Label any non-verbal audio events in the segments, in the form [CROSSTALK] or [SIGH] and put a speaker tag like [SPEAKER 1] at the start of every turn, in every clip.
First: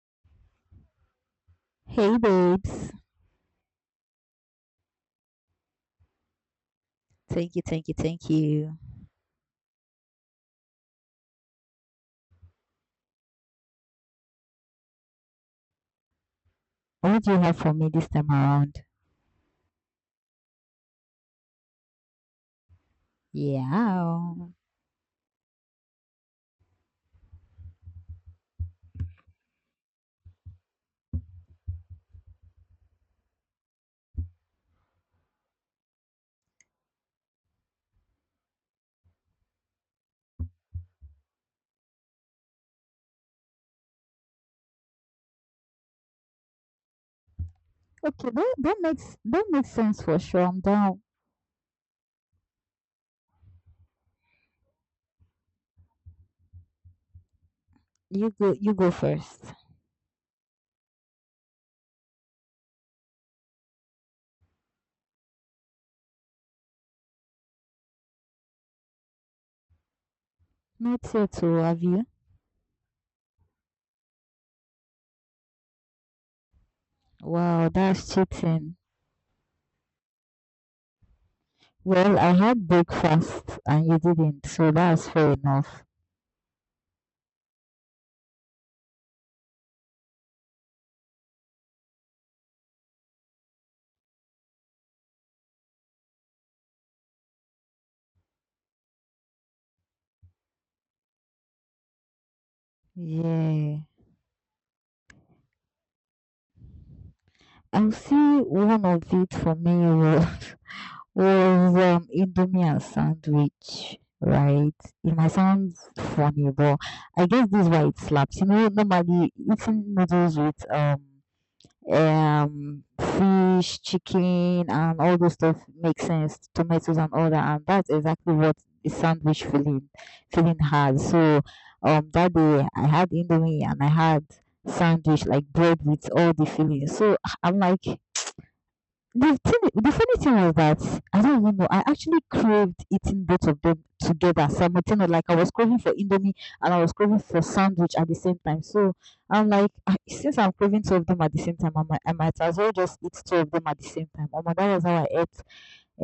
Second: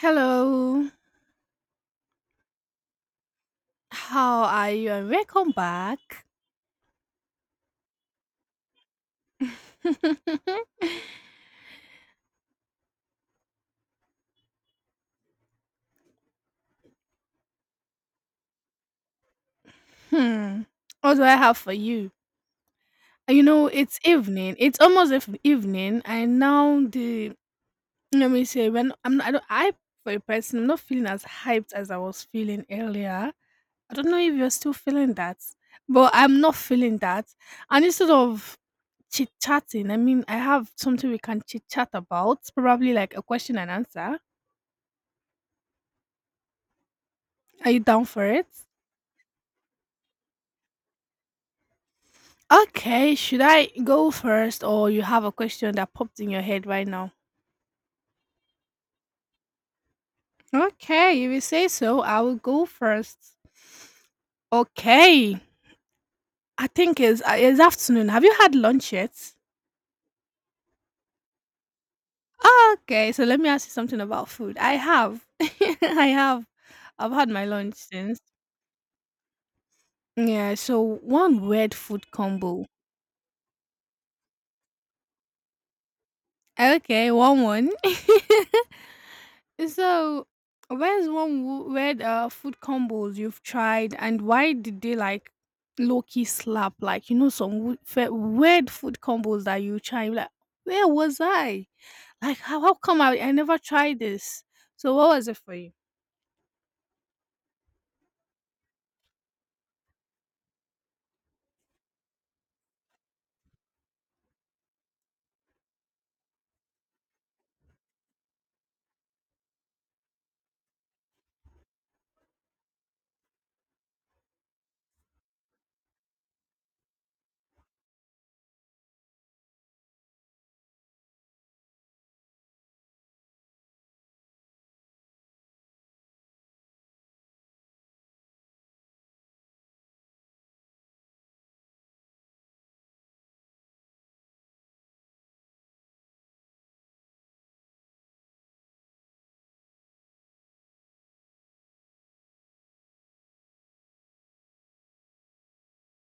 [SPEAKER 1] Hello,
[SPEAKER 2] Hey babes.
[SPEAKER 1] how are you? And welcome back.
[SPEAKER 2] Thank you, thank you, thank you.
[SPEAKER 1] [LAUGHS]
[SPEAKER 2] What do you have for me this time around?
[SPEAKER 1] hmm, what do I have for you? It's
[SPEAKER 2] Yeah.
[SPEAKER 1] evening. It's almost evening, and now the let me say, when I'm not, I don't, I, for a person, I'm not feeling as hyped as I was feeling earlier. I don't know if you're still feeling that, but I'm not feeling that. And instead of chit chatting, I mean, I have something we can chit chat about. Probably like a question and answer. Are you down for
[SPEAKER 2] Okay,
[SPEAKER 1] it?
[SPEAKER 2] that makes that makes sense for sure. I'm down.
[SPEAKER 1] Okay, should I go first, or you have a question that popped in your head right now?
[SPEAKER 2] You go first.
[SPEAKER 1] Okay, if you say so, I will go first. Okay, I think it's afternoon. Have you had lunch yet?
[SPEAKER 2] Not yet too, have you?
[SPEAKER 1] Okay, so let me ask you something about food. I have. [LAUGHS] I have. I've had my
[SPEAKER 2] Wow,
[SPEAKER 1] lunch
[SPEAKER 2] that's
[SPEAKER 1] since.
[SPEAKER 2] cheating.
[SPEAKER 1] Yeah, so one weird food
[SPEAKER 2] Well, I
[SPEAKER 1] combo.
[SPEAKER 2] had breakfast and you didn't, so that's fair enough.
[SPEAKER 1] Okay, one. [LAUGHS] So, where's one weird food combos you've tried, and why did they like low key slap? Like, some weird food combos that you try. Like, where was I? Like, how come I never
[SPEAKER 2] Yeah.
[SPEAKER 1] tried this? So, what was it for you?
[SPEAKER 2] I'll see one of it for me. Well, was indomie and sandwich, right? It might sound funny, but I guess this is why it slaps. Normally eating noodles with fish, chicken, and all those stuff makes sense. Tomatoes and all that, and that's exactly what the sandwich feeling has. So that day I had indomie and I had sandwich like bread with all the fillings. So I'm like the thing, the funny thing was that I don't even know. I actually craved eating both of them together simultaneously. Like I was craving for Indomie and I was craving for sandwich at the same time. So I'm like, "Ah, since I'm craving two of them at the same time, I might as well just eat two of them at the same time. Oh my, that was how I ate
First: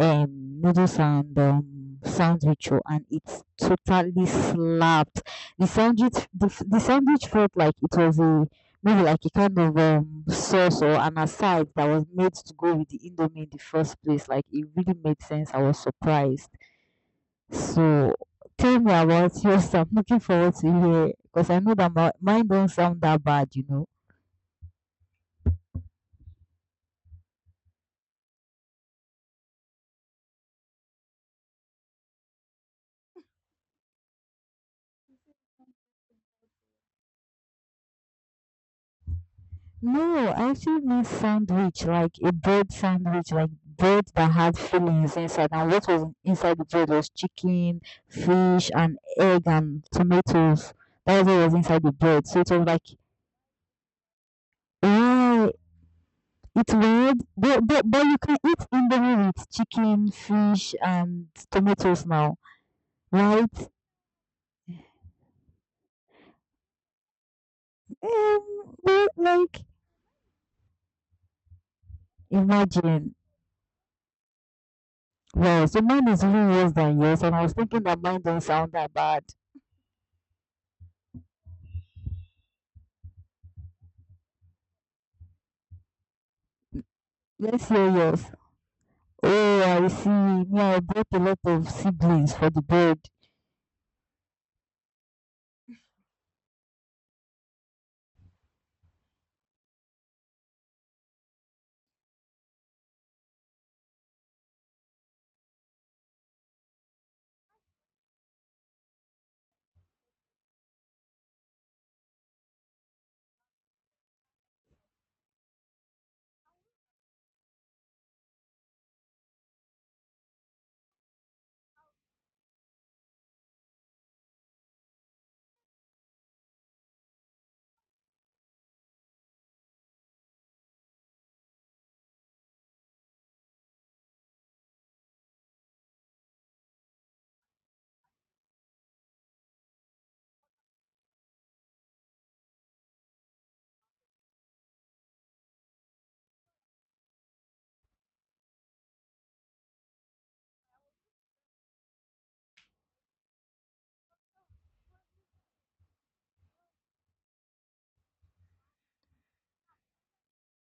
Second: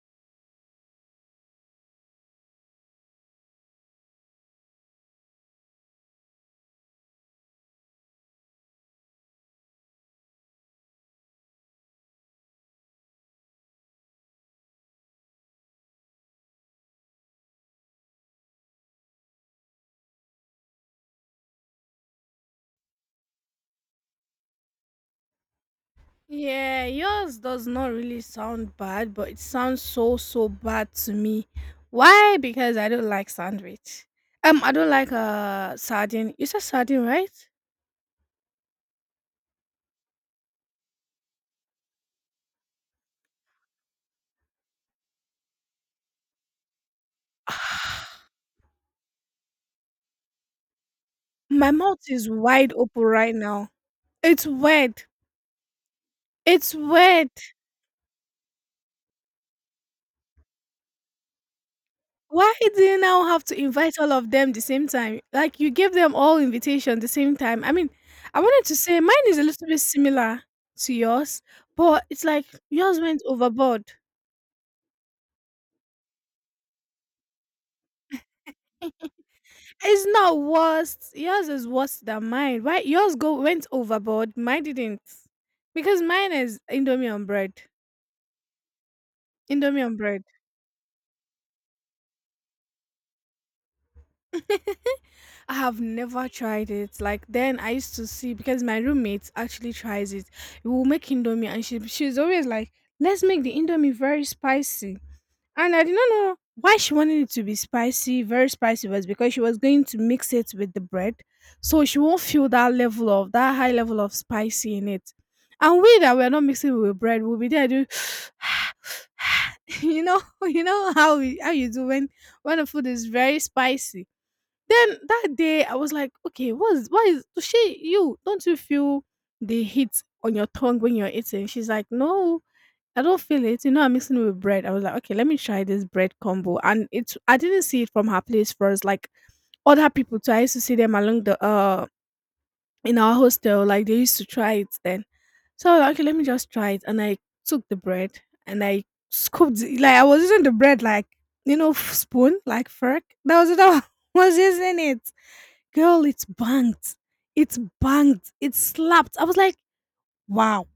[SPEAKER 2] um noodles and sandwich oh, and it totally slapped. The sandwich felt like it was a maybe like a kind of sauce or an aside that was made to go with the indomie in the first place. Like it really made sense. I was surprised. So tell me about [LAUGHS] yours. I'm looking forward to hear because I know that mine don't sound that bad, you know.
[SPEAKER 1] Yeah, yours does not really sound bad, but it sounds so so bad to me. Why? Because I don't like sandwich. I don't like sardine. You said sardine, right?
[SPEAKER 2] No, I actually means sandwich, like a bread sandwich, like bread that had fillings inside. And what was inside the bread was chicken,
[SPEAKER 1] [SIGHS]
[SPEAKER 2] fish, and egg and tomatoes. That was what was
[SPEAKER 1] My
[SPEAKER 2] inside the
[SPEAKER 1] mouth
[SPEAKER 2] bread.
[SPEAKER 1] is
[SPEAKER 2] So it was
[SPEAKER 1] wide
[SPEAKER 2] like,
[SPEAKER 1] open right now. It's weird.
[SPEAKER 2] wow, it's
[SPEAKER 1] It's
[SPEAKER 2] weird.
[SPEAKER 1] weird.
[SPEAKER 2] But you can eat Indomie with chicken, fish, and tomatoes now,
[SPEAKER 1] Why do you now have
[SPEAKER 2] right?
[SPEAKER 1] to invite all of them the same time? Like, you give them all invitation the same time. I mean, I
[SPEAKER 2] Um,
[SPEAKER 1] wanted to say
[SPEAKER 2] but
[SPEAKER 1] mine is a
[SPEAKER 2] like,
[SPEAKER 1] little bit similar to yours, but it's like yours
[SPEAKER 2] imagine.
[SPEAKER 1] went overboard.
[SPEAKER 2] Well, so mine is even worse than yours, and I was thinking that mine don't sound that bad.
[SPEAKER 1] It's not worse. Yours is worse than mine. Why yours go went overboard? Mine didn't. Because mine is Indomie on bread.
[SPEAKER 2] Let's hear yours. Oh,
[SPEAKER 1] Indomie
[SPEAKER 2] I
[SPEAKER 1] on
[SPEAKER 2] see.
[SPEAKER 1] bread.
[SPEAKER 2] Me, I brought a lot of siblings for the bed.
[SPEAKER 1] [LAUGHS] I have never tried it. Like, then I used to see, because my roommate actually tries it. We'll make indomie, and she's always like, let's make the indomie very spicy. And I did not know why she wanted it to be spicy. Very spicy was because she was going to mix it with the bread. So she won't feel that level of that high level of spicy in it. And we, that we're not mixing with bread, we'll be there do [SIGHS] you know [LAUGHS] you know how you do when the food is very spicy, then that day I was like, okay, what's, why is so, she, you don't, you feel the heat on your tongue when you're eating? She's like, no, I don't feel it. You know, I'm mixing it with bread. I was like, okay, let me try this bread combo. And it's, I didn't see it from her place first. Like, other people too. I used to see them along the in our hostel, like they used to try it then. So I was like, okay, let me just try it. And I took the bread and I scooped it, like I was using the bread like, spoon, like fork. That was it. [LAUGHS] I was using it. Girl, it's banged. It's banged. It slapped. I was like, wow.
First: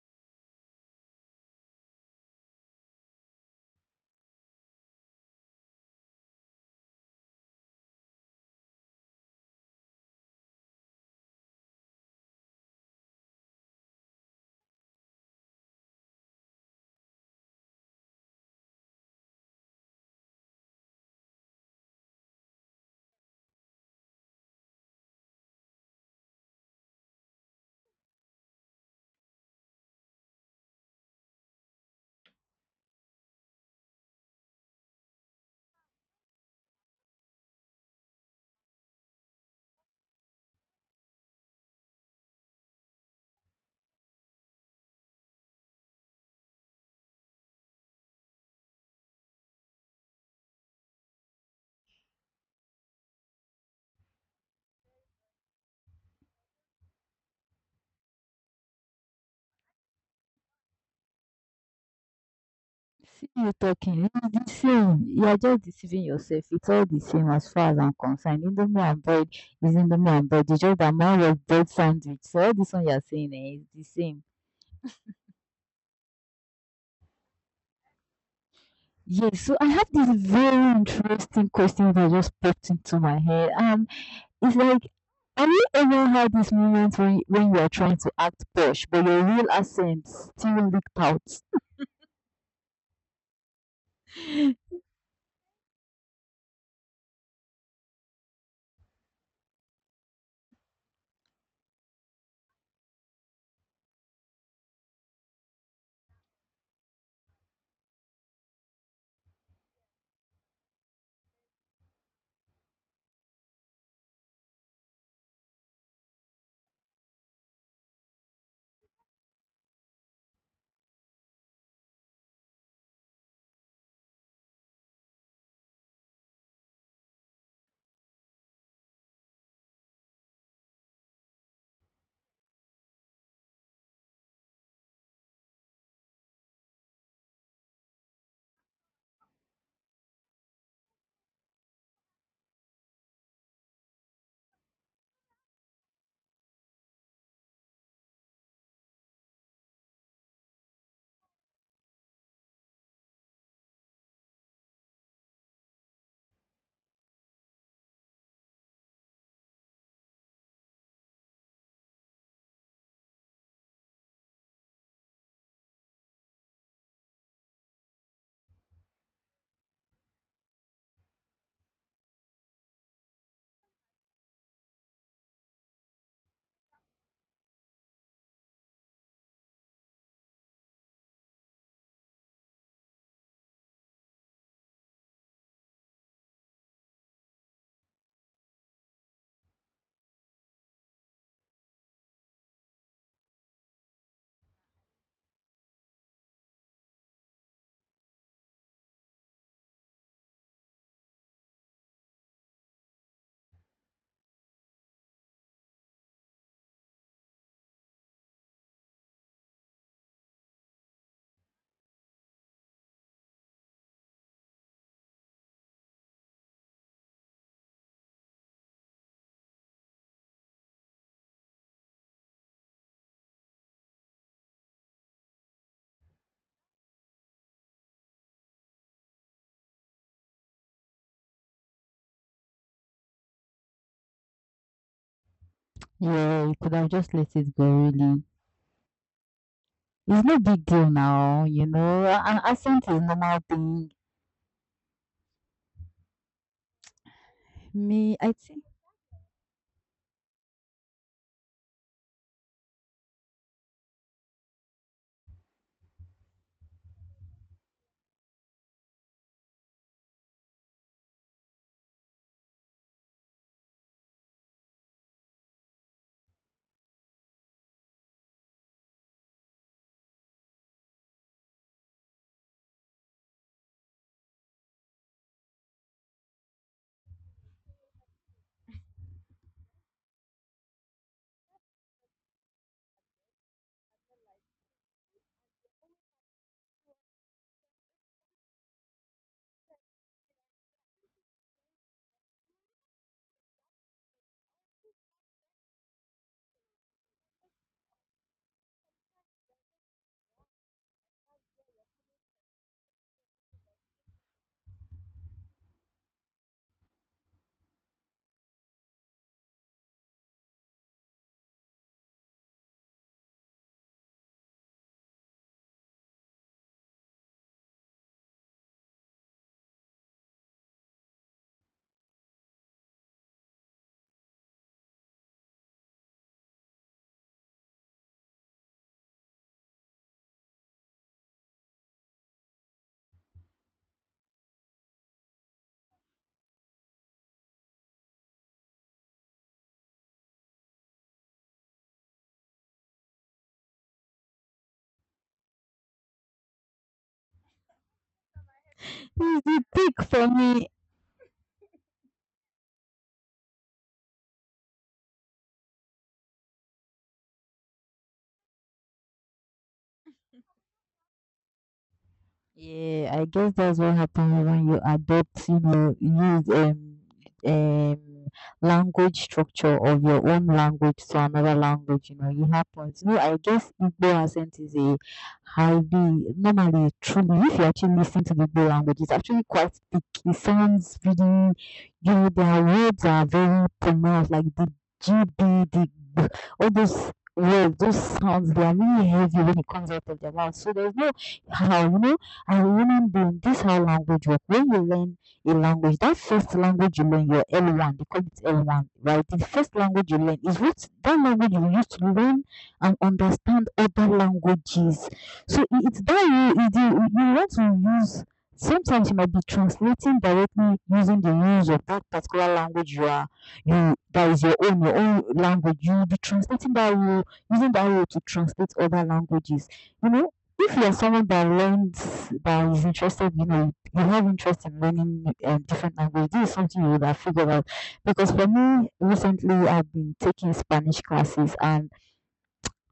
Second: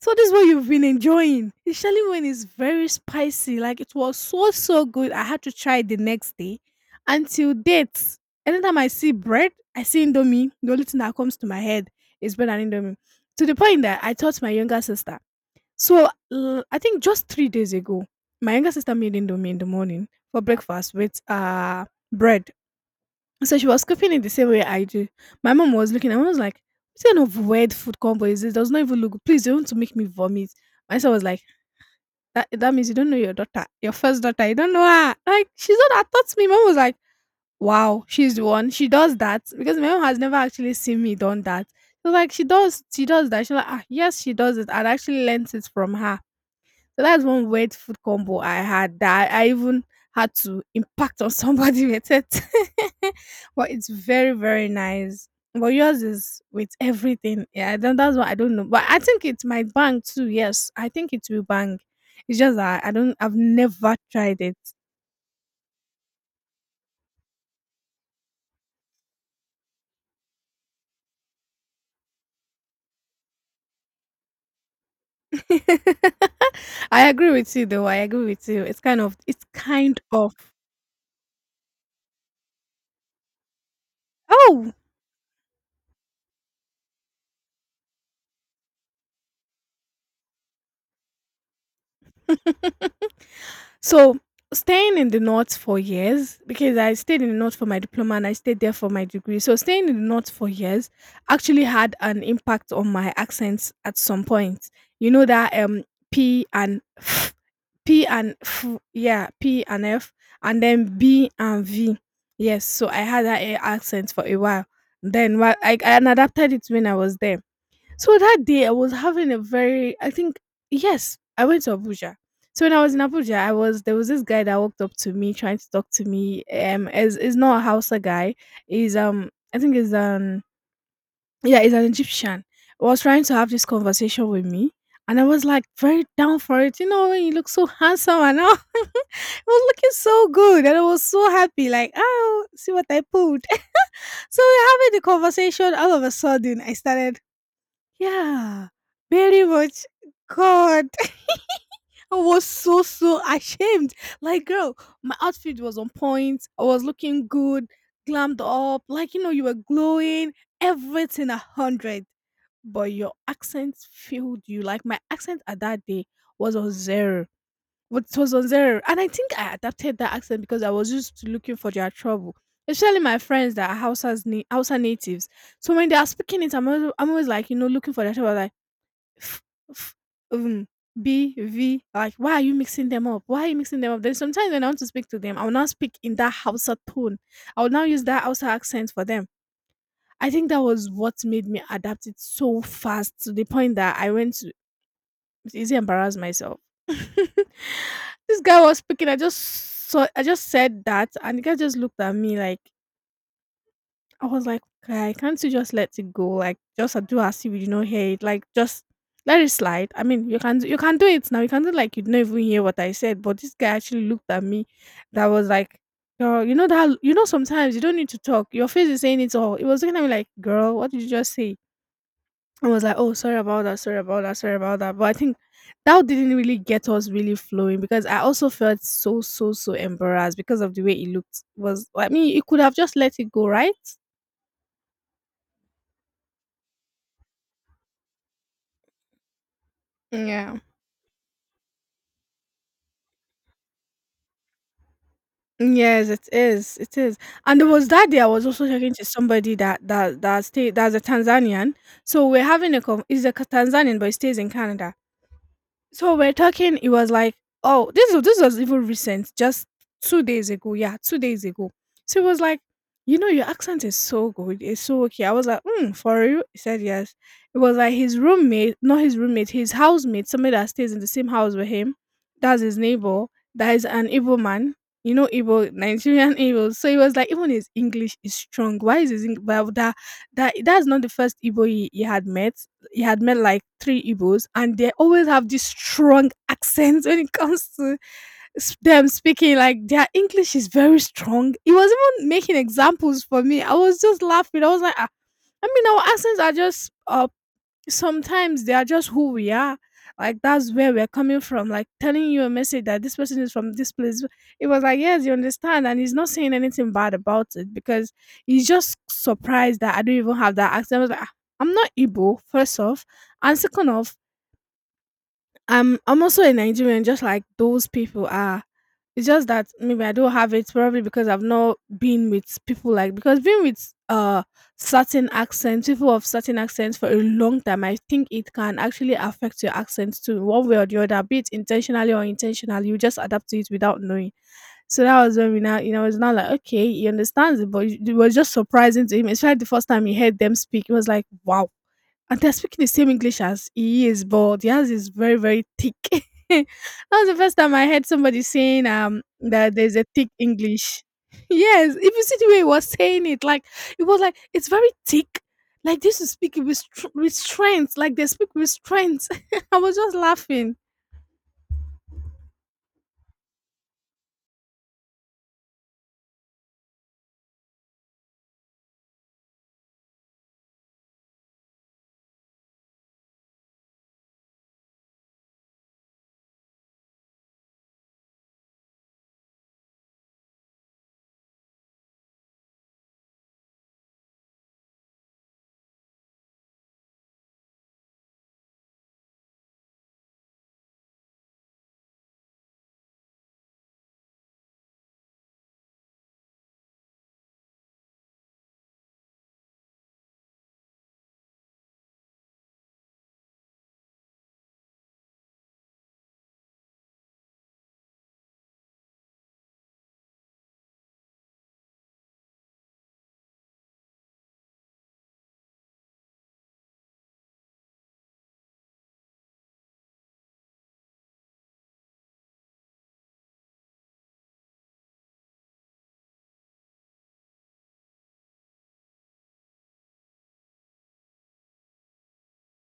[SPEAKER 1] So this is what you've been enjoying, especially when it's very spicy. Like, it was so so good. I had to try it the next day. Until date. Anytime I see bread, I see Indomie. The only thing that comes to my head is bread and Indomie. To the point that I taught my younger sister. So I think just 3 days ago, my younger sister made Indomie in the morning for breakfast with bread, so she was cooking it the same way I do. My mom was looking and I was like, what kind of weird food combo is this? Does not even look good. Please, you want to make me vomit. My son was like, that means you don't know your daughter, your first daughter. You don't know her. Like, she's not that taught me. Mom was like, wow, she's the one. She does that. Because my mom has never actually seen me done that. So like, she does that. She's like, ah, yes, she does it. I actually learned it from her. So that's one weird food combo I had that I even had to impact on [LAUGHS] somebody with it. [LAUGHS] But it's very, very nice. But yours is with everything. Yeah, I don't, that's what I don't know. But I think it might bang too. Yes, I think it will bang. It's just that I don't,
[SPEAKER 2] See
[SPEAKER 1] I've
[SPEAKER 2] you
[SPEAKER 1] never
[SPEAKER 2] talking. It's
[SPEAKER 1] tried it.
[SPEAKER 2] the same. You are just deceiving yourself. It's all the same as far as I'm concerned. Indomie and bread is Indomie and bread. It's just that mine was bread sandwich. So all this one you are saying eh, is the same.
[SPEAKER 1] [LAUGHS] I agree with you though. I agree with you. It's kind of,
[SPEAKER 2] Yes,
[SPEAKER 1] it's
[SPEAKER 2] so I have
[SPEAKER 1] kind
[SPEAKER 2] this
[SPEAKER 1] of,
[SPEAKER 2] very interesting question that just popped into my head. It's
[SPEAKER 1] oh.
[SPEAKER 2] like, have you ever had this moment when you are trying to act posh, but your real accent still leaked out?
[SPEAKER 1] [LAUGHS] So
[SPEAKER 2] [LAUGHS]
[SPEAKER 1] staying in the north for years, because I stayed in the north for my diploma and I stayed there for my degree. So staying in the north for years actually had an impact on my accents at some point. You know that P and F, P and F, yeah, P and F, and then B and V. Yes, so I had that accent for a while. Then while I adapted it when I was there, so that day I was having a very, I think, yes, I went to Abuja. So when I was in Abuja, I was there was this guy that walked up to me trying to talk to me. Is not a Hausa guy. He's I think he's an, yeah, he's an Egyptian. Was trying to have this conversation with me. And I was like very down for it. When you look so [LAUGHS] handsome, and all, [LAUGHS] it was looking so good, and I was so happy. Like, oh, see what I pulled. [LAUGHS] So we're having the conversation. All of a sudden, I started, yeah, very much. God, [LAUGHS] I was so so ashamed. Like, girl, my outfit was on point. I was looking good, glammed up. Like, you were glowing. Everything a hundred, but your accent failed you. Like, my accent at that day was on zero. What was on zero, and I think I adapted that accent because I was used to looking for their trouble. Especially my friends that are Hausa's Hausa natives. So when they are speaking it, I'm always like, looking for their trouble. Like, f- f- um, B, V. Like, why are you mixing them up? Why are you mixing them up? Then sometimes when I want to speak to them, I will now speak in that Hausa tone. I will now use that Hausa accent for them. I think that was what made me adapt it so fast, to the point that I went to easily embarrass myself. [LAUGHS] This guy was speaking. I just saw. I just said that, and the guy just looked at me like, I was like, "Guy, can't you just let it go? Like, just do as if you did not hear it. Like, just let it slide. I mean, you can do it now. You can do like you didn't even hear what I said." But this guy actually looked at me. That was like, "Girl, you know that, you know sometimes you don't need to talk. Your face is saying it all." It was looking at me like, "Girl, what did you just say?" I was like, "Oh, sorry about that. Sorry about that. Sorry about that." But I think that didn't really get us really flowing, because I also felt so so so embarrassed because of the way it looked. Was I mean, you could have just let it go, right?
[SPEAKER 2] Yeah, you could have just let it go, really. It's no
[SPEAKER 1] Yeah.
[SPEAKER 2] big deal now, you know. An accent is normal thing.
[SPEAKER 1] Yes, it is. It is. And there was that
[SPEAKER 2] Me,
[SPEAKER 1] day I
[SPEAKER 2] I
[SPEAKER 1] was
[SPEAKER 2] think
[SPEAKER 1] also talking to somebody that that that stay that's a Tanzanian. So we're having a com. He's a Tanzanian, but he stays in Canada. So we're talking. It was like, oh, this was even recent, just 2 days ago. Yeah, 2 days ago. So it was like, you know, your accent is so good. It's so okay. I was like, mm, for you? He said yes. It was like his roommate, not his roommate, his housemate, somebody that stays in the same house with him. That's his neighbor. That is an Igbo man. You know, Igbo, Nigerian [LAUGHS] Igbo. So it was like, even his English is strong. Why is his English? That, that's not the first Igbo he had met, he had met like three Igbos, and they always have this strong accent when it comes to them speaking. Like, their English is very strong. He was even making examples for me. I was just laughing. I was like, ah, I mean, our accents are just sometimes they are just who we are. Like that's where we're coming from. Like telling you a message that this person is from this place. It was like, yes, you understand, and he's not saying anything bad about it because he's just surprised that I don't even have that accent. I was like, "Ah, I'm not Igbo, first off, and second off, I'm also a Nigerian, just like those people are. It's just that maybe I don't have it probably because I've not been with people like because being with certain accents, people of certain accents for a long time, I think it can actually affect your accents too, one way or the other, be it intentionally or intentionally. You just adapt to it without knowing. So that was when we now, you know, it's now like okay, he understands it, but it was just surprising to him, especially the first time he heard them speak. It was like, wow, and they're speaking the same English as he is, but theirs is very, very thick. [LAUGHS] That was the first time I heard somebody saying
[SPEAKER 2] it's the
[SPEAKER 1] that there's
[SPEAKER 2] thick
[SPEAKER 1] a
[SPEAKER 2] for
[SPEAKER 1] thick
[SPEAKER 2] me.
[SPEAKER 1] English. [LAUGHS] Yes, if you see the way he was saying it, like it was like it's very thick. Like this is speaking with with strength, like they speak with strength. [LAUGHS] I was just laughing.
[SPEAKER 2] Yeah, I guess that's what happens when you adopt, you know, use um language structure of your own language to another language, you know, it happens. No, I guess Igbo accent is a highly normally truly if you actually listen to the Igbo language, it's actually quite thick. It sounds really you know, their words are very pronounced, like the G B the B, all those words, those sounds they are really heavy when it comes out of their mouth. So there's no how you know and remember, this is how language work. When you learn a language, that first language you learn, your L1, they call it L1, right? The first language you learn is what that language you use to learn and understand other languages. So it's that you you want to use. Sometimes you might be translating directly using the rules of that particular language you are you that is your own language. You will be translating that rule using that rule to translate other languages, you know, if you're someone that learns that is interested, you know, you have interest in learning different language, this is something you would have figured out because for me recently I've been taking Spanish classes and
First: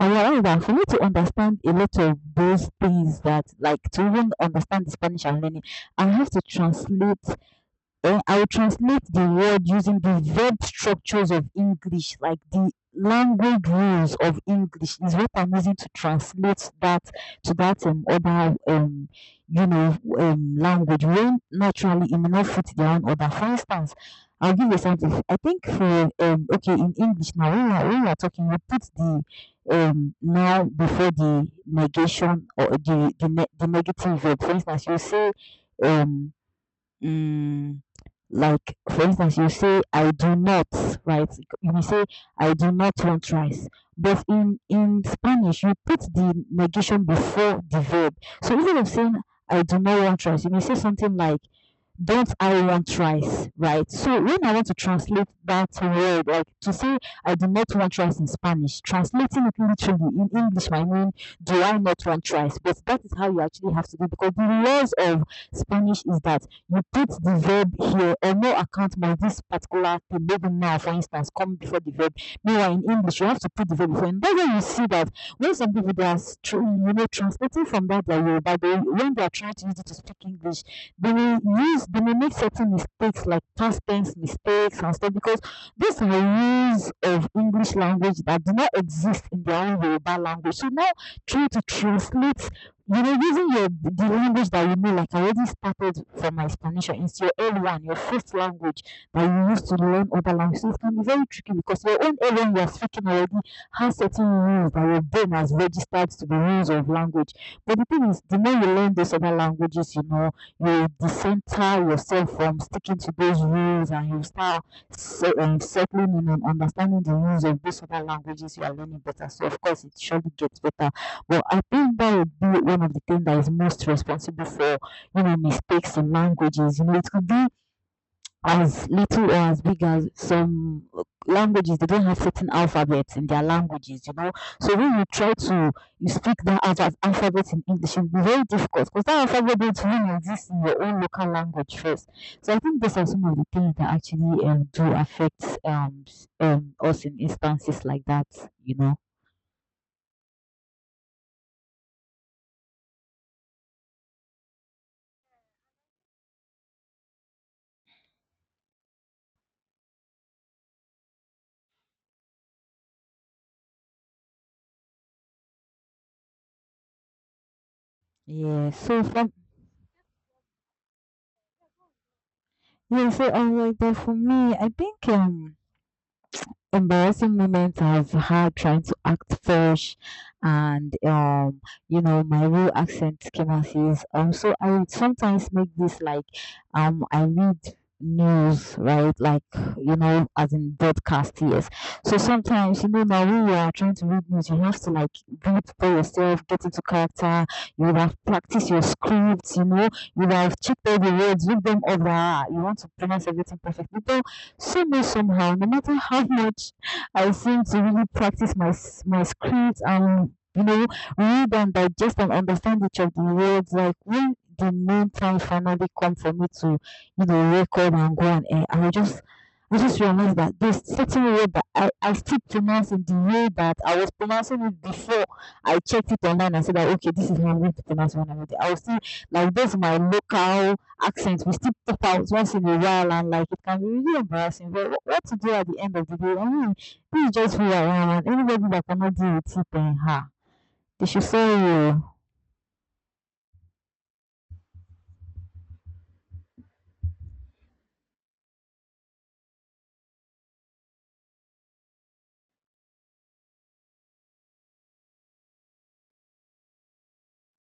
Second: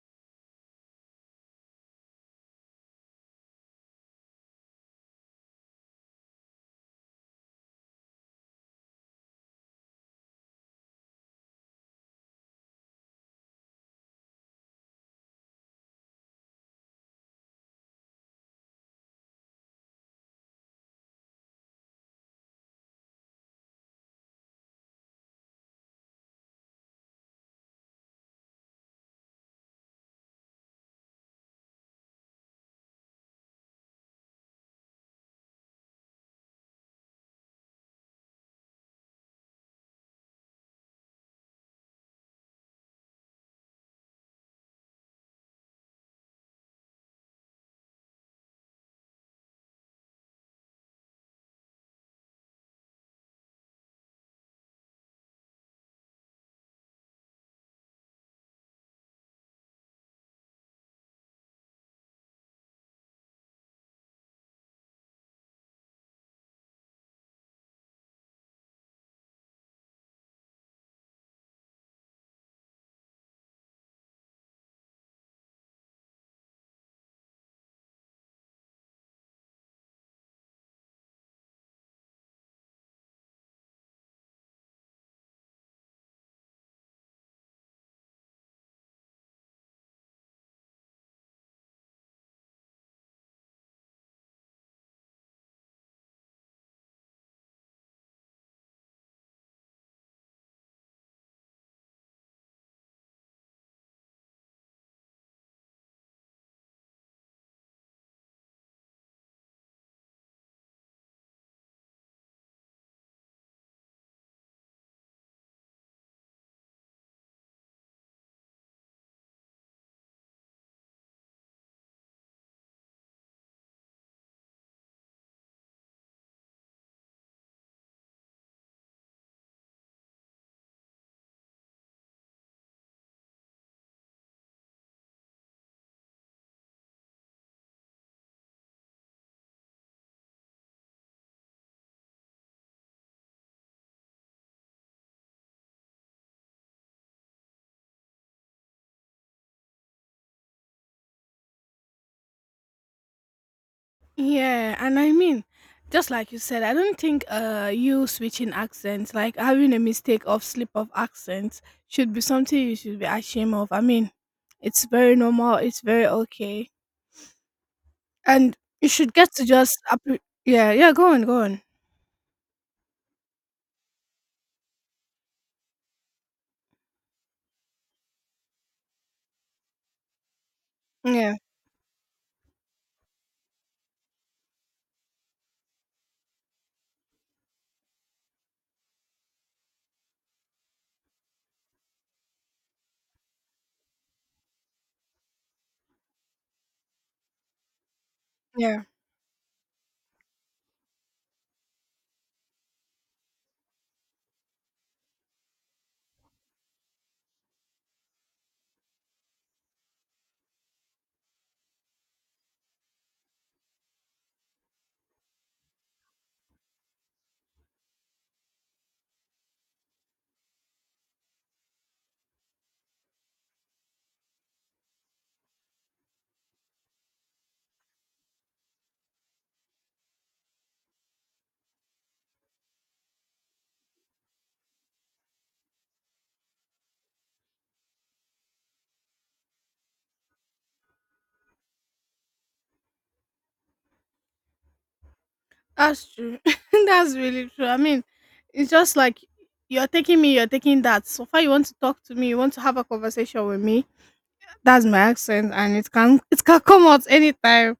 [SPEAKER 2] I realized that for me to understand a lot of those things that like to even understand the Spanish I'm learning I have to translate or I'll translate the word using the verb structures of English, like the language rules of English is what I'm using to translate that to that other you know language when naturally it may not fit their own order. For instance, I'll give you something. I think for okay in English now when we're talking we put the now before the negation or the negative verb. For instance, you say um mm, like, for instance, you say, I do not, right? You may say, I do not want rice. But in Spanish, you put the negation before the verb. So instead of saying, I do not want rice, you may say something like, don't I want rice, right? So when I want to translate that word, like to say I do not want rice in Spanish, translating it literally in English might mean do I not want rice? But that is how you actually have to do because the laws of Spanish is that you put the verb here on no account might this particular thing, maybe now for instance, come before the verb. Meanwhile in English you have to put the verb before and that's why you see that when some people they are, you know, translating from that their Yoruba, when they are trying to use it to speak English they will use they may make certain mistakes like past tense mistakes and stuff because these are rules of English language that do not exist in their own Yoruba language. So now trying to translate, you know, using your the language that you know, like I already started from my explanation, it's your L1, your first language that you use to learn other languages. So it can be very tricky because your own L1 you are speaking already has certain rules that your brain has registered to the rules of language. But the thing is, the more you learn those other languages, you know, you dissenter yourself from sticking to those rules and you start settling in and understanding the rules of those other languages you are learning better. So, of course, it surely gets better. But I think that would be one of the things that is most responsible for, you know, mistakes in languages. You know, it could be as little or as big as some languages they don't have certain alphabets in their languages, you know, so when you try to you speak that alphabet in English it will be very difficult because that alphabet don't even exist in your own local language first. So I think those are some of the things that actually do affect us in instances like that, you know.
[SPEAKER 1] Yeah, and I mean, just like you said, I don't think you switching accents, like having a mistake of slip of accents, should be something you should be ashamed of. I mean, it's very normal. It's very okay, and
[SPEAKER 2] Yeah
[SPEAKER 1] you
[SPEAKER 2] so
[SPEAKER 1] should
[SPEAKER 2] from
[SPEAKER 1] get to just yeah, yeah. Go on, go on.
[SPEAKER 2] yeah so I like that for me I think embarrassing moments I've had trying to act fresh and
[SPEAKER 1] Yeah,
[SPEAKER 2] you know my real accent came out is so I would sometimes make this like I read news right like you know as in broadcast yes so sometimes you know now when you are trying to read news you have to like read for yourself get into character you would have practiced your
[SPEAKER 1] yeah.
[SPEAKER 2] scripts you know you would have checked all the words look them over you want to pronounce everything perfectly somehow, somehow, no matter how [LAUGHS] much I seem to really practice my script and you know read and digest and understand each of the words, like when the main time finally come for me to, you know, record and go on air, I will just I just realized that there's certain word that I still pronounce in the way that I was pronouncing it before I checked it online and said that okay, this is how I'm going to pronounce when I'm ready. I was still like this is my local accent. We still pop out once in a while and like it can be really embarrassing. But what to do at the end of the day? I mean, please just who around. And anybody that cannot deal with it and her. They should say you.
[SPEAKER 1] That's true. [LAUGHS] That's really true. I mean, it's just like you're taking me, you're taking that. So far, you want to talk to me, you want to have a conversation with me. That's my accent, and it can come out anytime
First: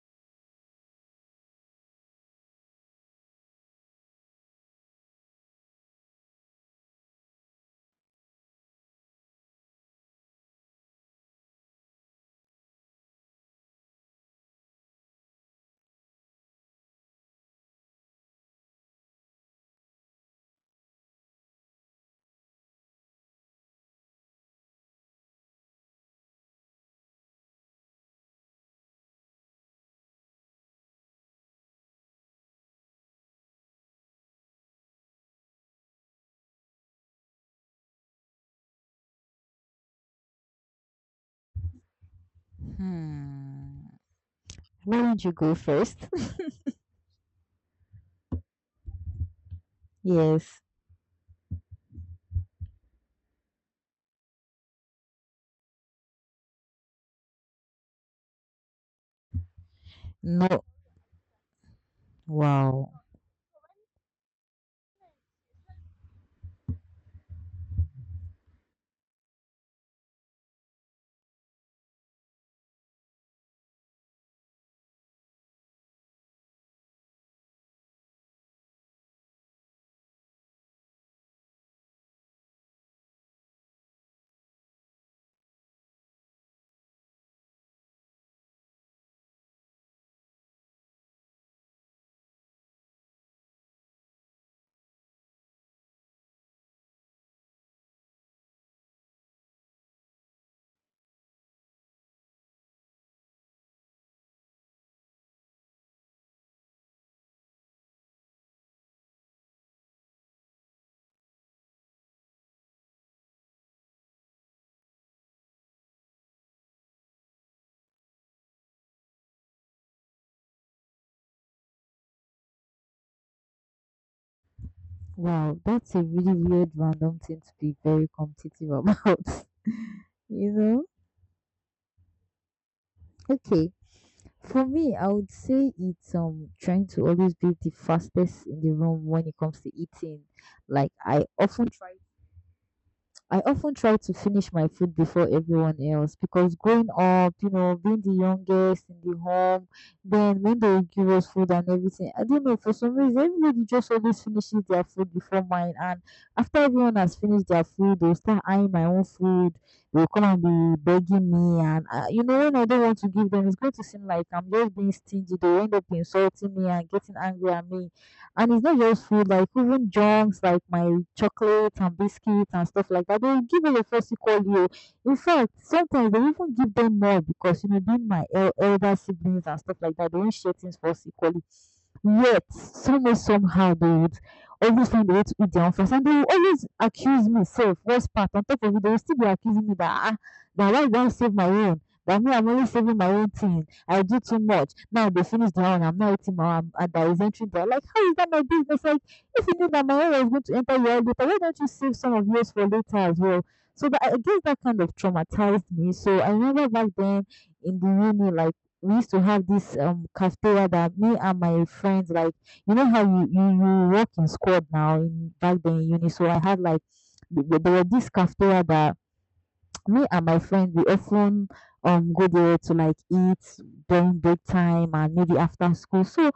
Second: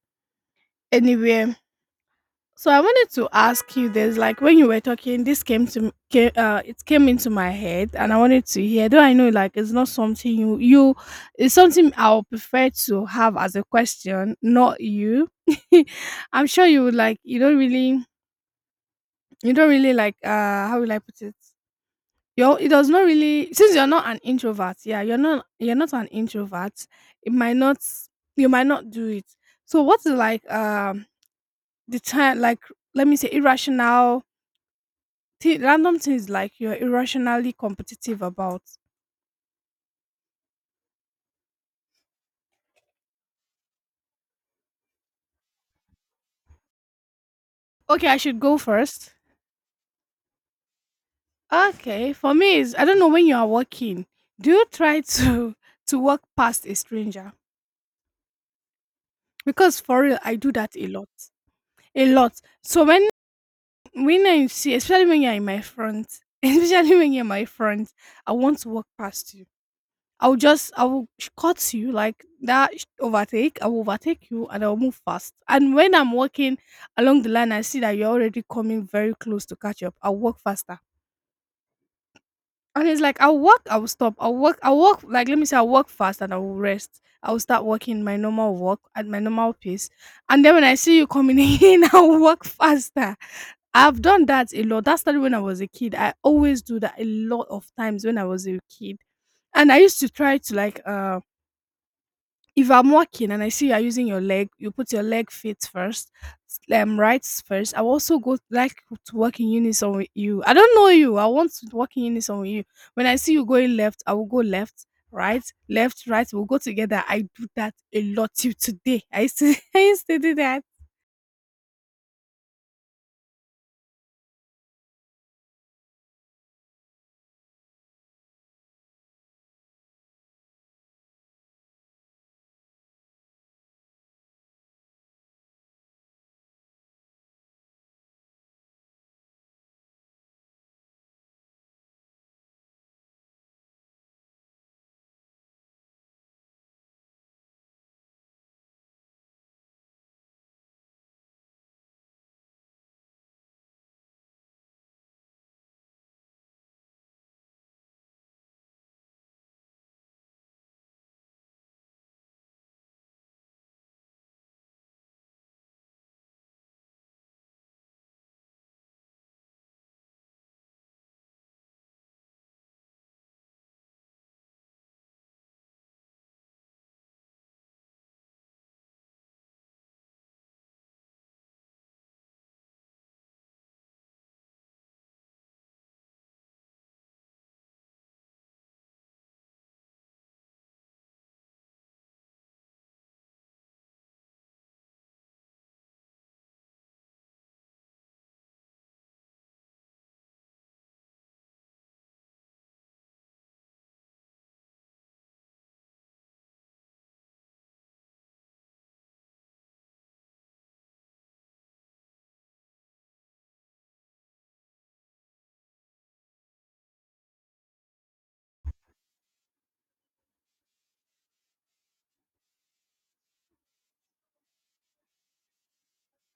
[SPEAKER 1] anywhere. So I wanted to ask you this, like when you were talking, this came to it came into my head, and I wanted to hear. Though I know, like, it's not something you, it's something I'll prefer to have as a question, not you. [LAUGHS] I'm sure you would like. You don't really like. How will I put it? You it does not really since you're not an introvert. Yeah, you're not an introvert. It might not you might not do it. So what's like the time like let me say irrational random things like you're irrationally competitive about.
[SPEAKER 2] Hmm. Why don't you go first? [LAUGHS]
[SPEAKER 1] Okay, I should go first.
[SPEAKER 2] Yes.
[SPEAKER 1] Okay, for me is I don't know when you are walking. Do you try to [LAUGHS] to walk past a stranger? Because for real, I do
[SPEAKER 2] No.
[SPEAKER 1] that a lot, a lot. So
[SPEAKER 2] Wow.
[SPEAKER 1] when I see, especially when you're in my front, [LAUGHS] especially when you're in my front, I want to walk past you. I'll just I will cut you like that overtake. I will overtake you and I'll move fast. And when I'm walking along the line, I see that you're already coming very close to catch up. I'll walk faster. And it's like I'll walk, I'll stop. I'll walk like let me say I'll walk fast and I will rest. I will start walking my normal walk at my normal pace. And then when I see you coming [LAUGHS] in, I'll walk faster. I've done that a lot. That started when I was a kid. I always do that a lot of times when I was a kid. And I used to try to like if I'm walking and I see you are using your leg, you put your leg feet first, right first. I will also go like to work in unison with you. I don't know you. I want to work in unison with you. When I see you going left, I will go left, right, left, right. We'll go together. I do that a lot till today. I used to, [LAUGHS] I used to do that.
[SPEAKER 2] Wow. That's a really weird, random thing to be very competitive about. [LAUGHS] You know? Okay. For me, I would say it's trying to always be the fastest in the room when it comes to eating. Like I often try I often try to finish my food before everyone else because growing up, you know, being the youngest in the home, then when they give us food and everything, I don't know, for some reason, everybody just always finishes their food before mine. And after everyone has finished their food, they'll start eyeing my own food. They'll come and be begging me. And, you know, when I don't want to give them, it's going to seem like I'm just being stingy. They'll end up insulting me and getting angry at me, and it's not just food, like even junks, like my chocolates and biscuits and stuff like that. They'll give you the first equal you. In fact, sometimes they even give them more because, you know, being my elder siblings and stuff like that, they won't share things first equally. Yet, somehow, somehow, they would always find a way to eat their own first. And they will always accuse me, self, worst part. On top of it, they will still be accusing me that, ah, that why you don't save my own? That me, I'm only saving my own thing. I do too much. Now they finish their own, I'm not eating my own, and that is entering there. Like, how is that my business? Like, if you knew that my own was going to enter your head later, why don't you save some of yours for later as well? So that, I guess that kind of traumatized me. So I remember back then in the uni, like, we used to have this cafeteria that me and my friends like, you know how you work in squad now in back then in uni, so I had like there were this cafeteria that me and my friends we often go there to like eat during break time and maybe after school. So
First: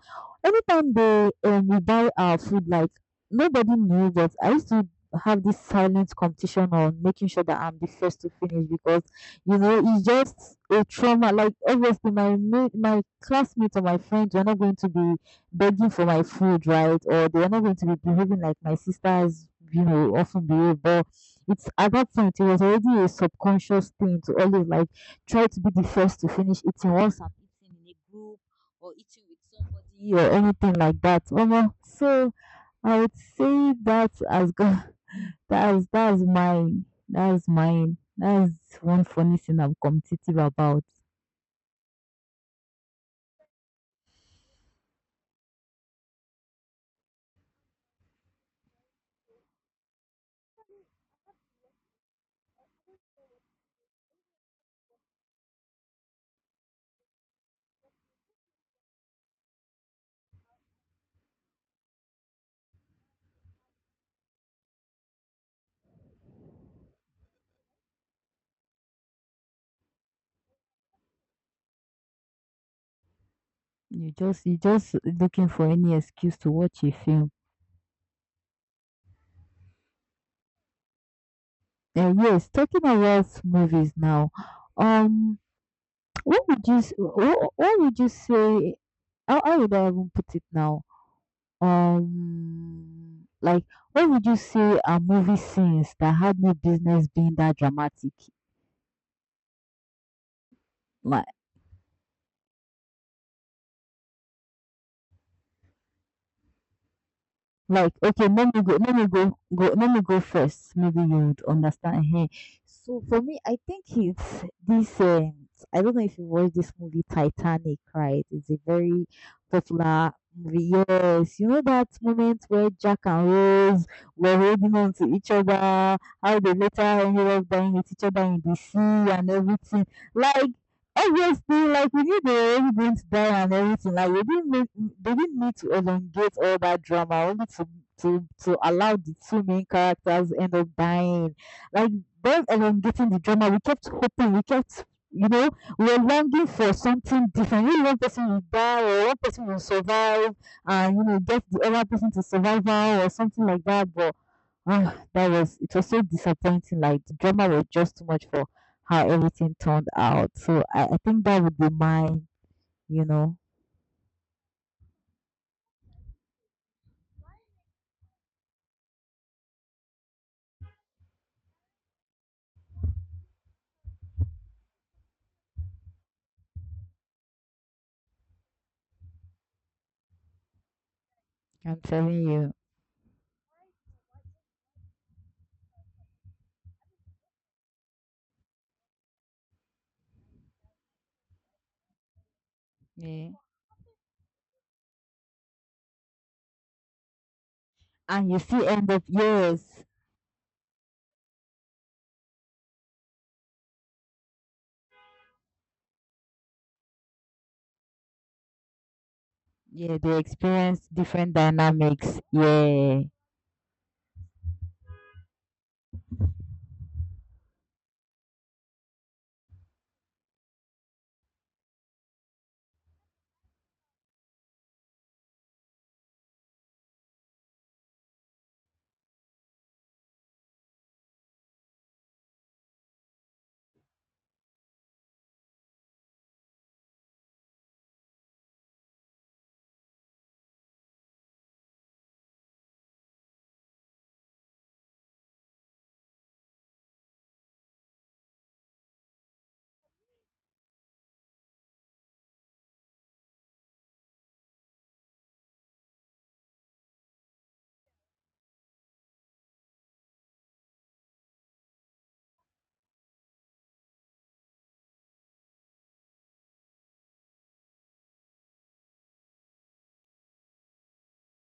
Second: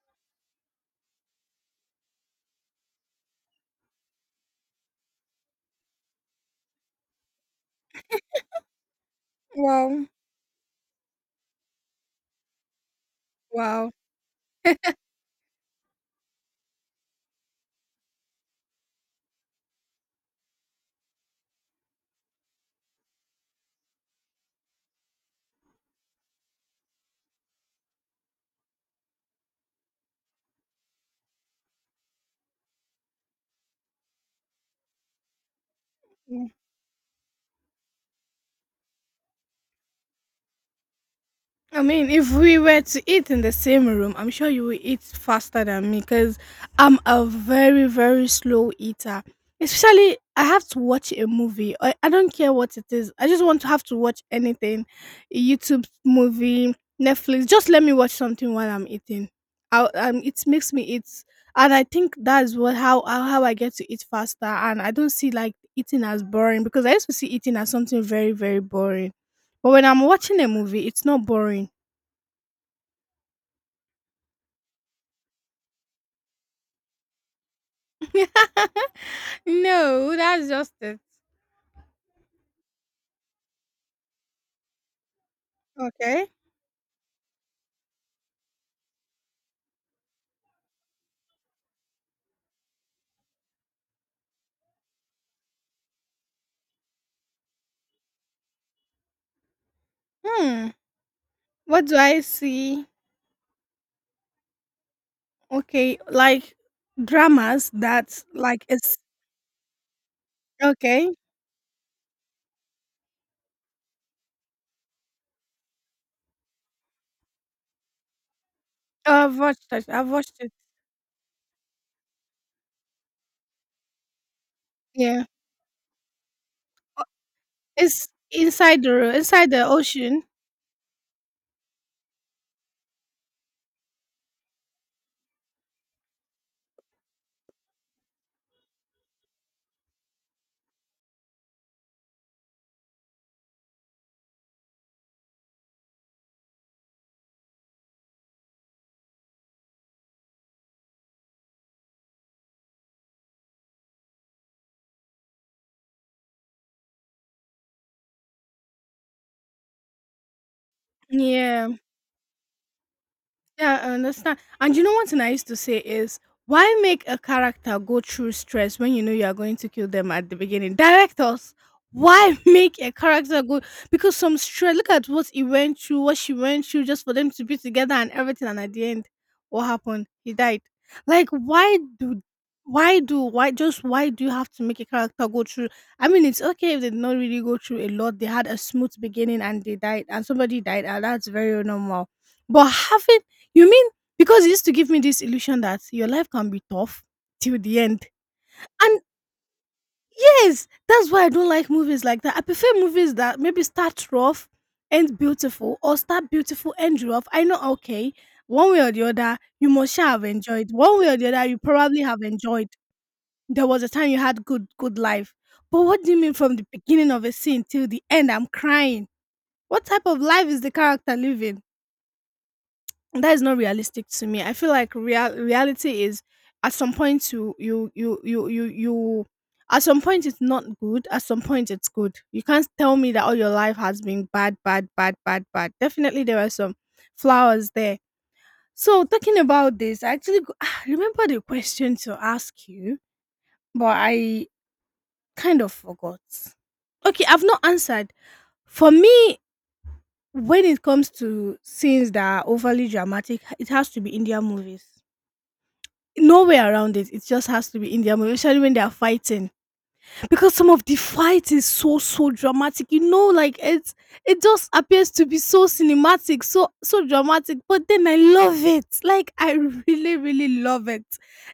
[SPEAKER 2] anytime they we buy our food, like nobody knew, but I used to have this silent competition on making sure that I'm the first to finish because you know it's
[SPEAKER 1] Wow.
[SPEAKER 2] just a trauma. Like obviously my mate, my classmates or
[SPEAKER 1] Wow.
[SPEAKER 2] my friends are not going to be begging for my food, right? Or they are not going to be behaving like my sisters, you know, often behave. But it's at that point it was already a subconscious thing to always like try to be the first to finish eating once I'm eating in a group or eating with somebody or anything like that. Omo, so I would say that as go, [LAUGHS] that's mine. That's mine. That's one funny thing I'm competitive about.
[SPEAKER 1] I mean, if we were to eat in the same room, I'm sure you will eat faster than me because I'm a very, very slow eater. Especially, I have to watch a movie. I don't care what it is. I just want to have to watch anything a YouTube movie, Netflix. Just let me watch something while I'm eating. I, it makes me eat. And I think that's what how I get to eat faster. And I don't see like eating as boring because I used to see eating as something very, very boring. But when I'm watching a movie, it's not boring.
[SPEAKER 2] You just looking for any excuse to watch a film.
[SPEAKER 1] [LAUGHS] No, that's just it.
[SPEAKER 2] And yes, talking about movies now. Um
[SPEAKER 1] Okay.
[SPEAKER 2] what would you s- what would you say? How would I even put it now? Like where would you say are movie scenes that had no business being that dramatic?
[SPEAKER 1] Hmm.
[SPEAKER 2] Like.
[SPEAKER 1] What do I see? Okay, like dramas
[SPEAKER 2] Like,
[SPEAKER 1] that
[SPEAKER 2] okay,
[SPEAKER 1] like it's
[SPEAKER 2] let me go first. Maybe
[SPEAKER 1] okay.
[SPEAKER 2] you'd understand. Hey, so for me, I think it's this. I don't know if you watched this movie Titanic, right? It's a very
[SPEAKER 1] Oh, I've watched it. I've
[SPEAKER 2] popular
[SPEAKER 1] watched it.
[SPEAKER 2] movie. Yes, you know that moment where Jack and Rose were holding on to
[SPEAKER 1] Yeah.
[SPEAKER 2] each other, how they later
[SPEAKER 1] Oh,
[SPEAKER 2] ended up dying with each
[SPEAKER 1] it's
[SPEAKER 2] other in the
[SPEAKER 1] inside the
[SPEAKER 2] sea and
[SPEAKER 1] inside the
[SPEAKER 2] everything.
[SPEAKER 1] ocean.
[SPEAKER 2] Like, obviously, like we knew they were already going to die and everything. Like we didn't make, they didn't need to elongate all that drama only to to allow the two main characters end up dying. Like them elongating the drama, we kept hoping, we kept, you know, we were longing for something different. Maybe one person will die or one person will survive and you know get the other person to survival or something like that. But ah, that was, it was so disappointing. Like the drama was just too much for how everything turned out. So I think that would
[SPEAKER 1] Yeah.
[SPEAKER 2] be mine, you know.
[SPEAKER 1] Yeah, I understand. And you know what I used to say is, why make a character go through stress when you know you are going to kill them at the beginning? Directors, why [LAUGHS] make a character go? Because some stress. Look at what he went through, what she went through, just for them to be together and everything. And at the end, what happened? He died. Like,
[SPEAKER 2] I'm
[SPEAKER 1] why do?
[SPEAKER 2] telling you.
[SPEAKER 1] Why just why do you have to make a character go through? I mean, it's okay if they did not really go through a lot. They had a smooth beginning and they died, and somebody died, and that's very normal. But having
[SPEAKER 2] Yeah.
[SPEAKER 1] you mean because it used to give me this illusion that your life can be tough till the end.
[SPEAKER 2] And you see, end
[SPEAKER 1] And
[SPEAKER 2] of years,
[SPEAKER 1] yes, that's why I don't like movies like that. I prefer movies that maybe start rough, end beautiful, or start beautiful, end rough. I know, okay, one way or the other, you must
[SPEAKER 2] yeah,
[SPEAKER 1] shall
[SPEAKER 2] they
[SPEAKER 1] have enjoyed.
[SPEAKER 2] experience
[SPEAKER 1] One way or the
[SPEAKER 2] different
[SPEAKER 1] other, you probably
[SPEAKER 2] dynamics.
[SPEAKER 1] have enjoyed.
[SPEAKER 2] Yeah.
[SPEAKER 1] There was a time you had good, good life. But what do you mean from the beginning of a scene till the end? I'm crying. What type of life is the character living? That is not realistic to me. I feel like real reality is at some point you at some point it's not good. At some point it's good. You can't tell me that all your life has been bad, bad, bad, bad, bad. Definitely there are some flowers there. So talking about this, I actually go, [SIGHS] I remember the question to ask you, but I kind of forgot. Okay, I've not answered. For me, when it comes to scenes that are overly dramatic, it has to be Indian movies. No way around it. It just has to be in their movie, especially when they are fighting. Because some of the fight is so, so dramatic, you know, like it just appears to be so cinematic, so so dramatic, but then I love it. Like I really, really love it.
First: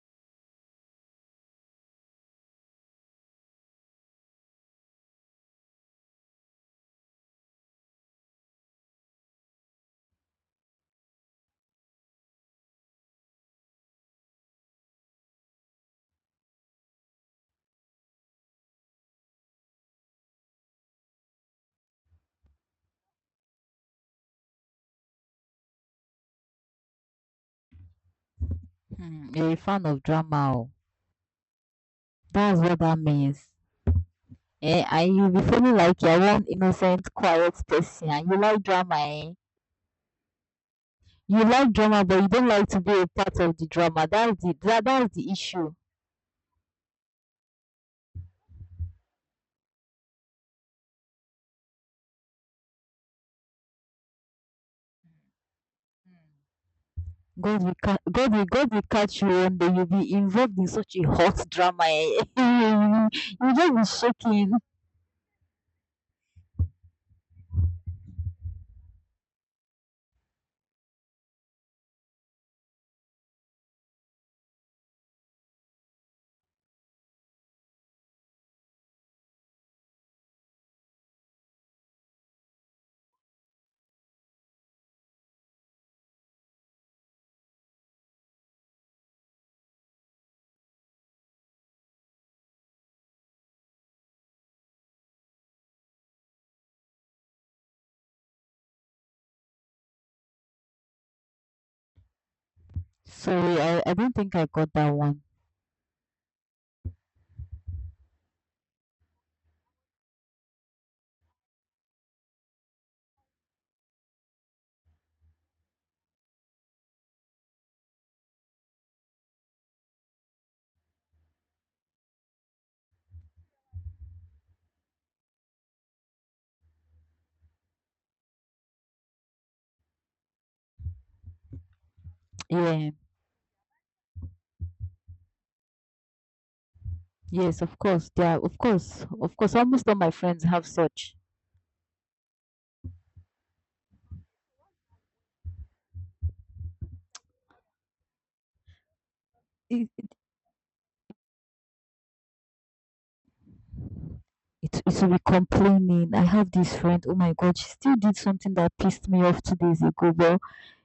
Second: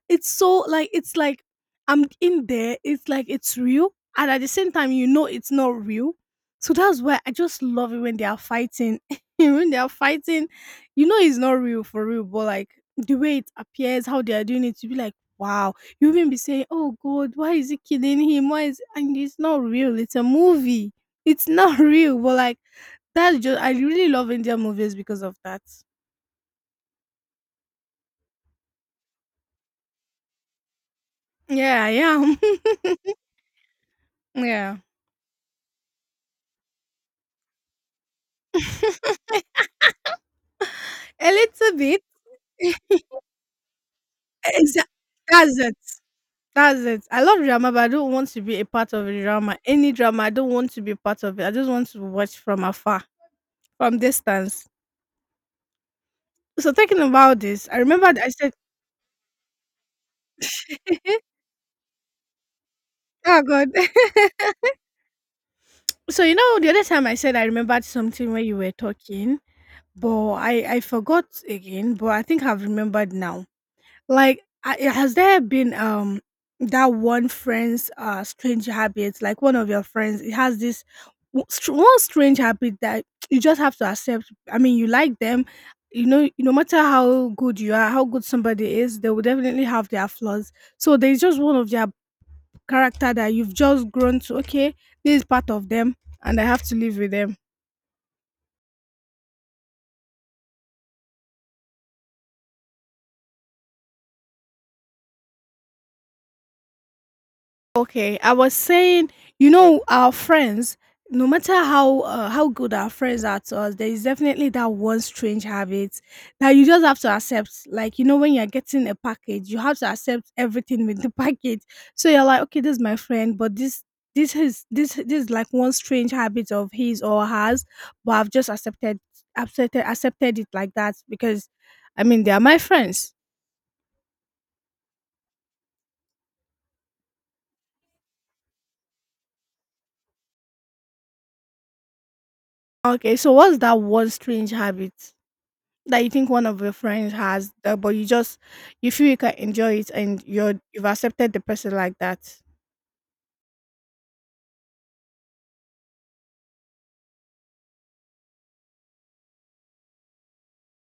[SPEAKER 1] It's so like it's like I'm in there, it's like it's real, and at the same time, you know it's not real. So that's why I just love it when they are fighting. [LAUGHS] When they are fighting, you know it's not real for real, but like the way it appears, how they are doing it, you be like, wow, you even be saying, "Oh God, why is he killing him? Why is?" And it's not real. It's a movie. It's not [LAUGHS] real. But like that's just I really love Indian movies because of that.
[SPEAKER 2] Hmm, you're a fan of drama. Oh.
[SPEAKER 1] Yeah, I am.
[SPEAKER 2] That's what that means.
[SPEAKER 1] [LAUGHS] Yeah,
[SPEAKER 2] Eh, and you be feeling like you're one innocent, quiet person and you like drama, eh?
[SPEAKER 1] a
[SPEAKER 2] You like
[SPEAKER 1] little bit.
[SPEAKER 2] drama but you don't like to be
[SPEAKER 1] [LAUGHS]
[SPEAKER 2] a part of the drama.
[SPEAKER 1] Exa-
[SPEAKER 2] That's the
[SPEAKER 1] That's
[SPEAKER 2] issue.
[SPEAKER 1] it. That's it. I love drama, but I don't want to be a part of a drama. Any drama, I don't want to be part of it. I just want to watch from afar, from distance. So talking about
[SPEAKER 2] God
[SPEAKER 1] this,
[SPEAKER 2] will
[SPEAKER 1] I
[SPEAKER 2] ca-
[SPEAKER 1] remember I said,
[SPEAKER 2] God will catch you one day. You'll be involved in such a hot drama. Eh. [LAUGHS]
[SPEAKER 1] "Oh
[SPEAKER 2] You'll
[SPEAKER 1] God."
[SPEAKER 2] just be shaking.
[SPEAKER 1] [LAUGHS] So you know, the other time I said I remembered something when you were talking. But I forgot again, but I think I've remembered now. Like, I, has there been that one friend's strange habit? Like one of your friends, it has this one strange habit that you just have to accept. I mean, you like them, you know. No matter how good you are, how good somebody is, they will definitely have their flaws. So there's just one of their character that you've just grown to. Okay, this is part of them, and I have to live with them.
[SPEAKER 2] Sorry, I don't think I got that one.
[SPEAKER 1] Okay, I was saying, you know, our friends, no matter how good our friends are to us, there is definitely that one strange habit that you just have to accept. Like, you know, when you're getting a package, you have to accept everything with the [LAUGHS] package. So you're like, okay, this is my friend, but this is like one strange habit of his or hers, but I've just accepted it like that because I mean they are my
[SPEAKER 2] Yeah.
[SPEAKER 1] friends.
[SPEAKER 2] Yes, of course. There are, of course. Of course. Almost all my friends have such.
[SPEAKER 1] Okay, so what's that one strange habit that you think one of your friends has that but you feel you can enjoy it
[SPEAKER 2] It,
[SPEAKER 1] and you've accepted the person like that.
[SPEAKER 2] it will be complaining. I have this friend. Oh my god, she still did something that pissed me off 2 days ago. Well,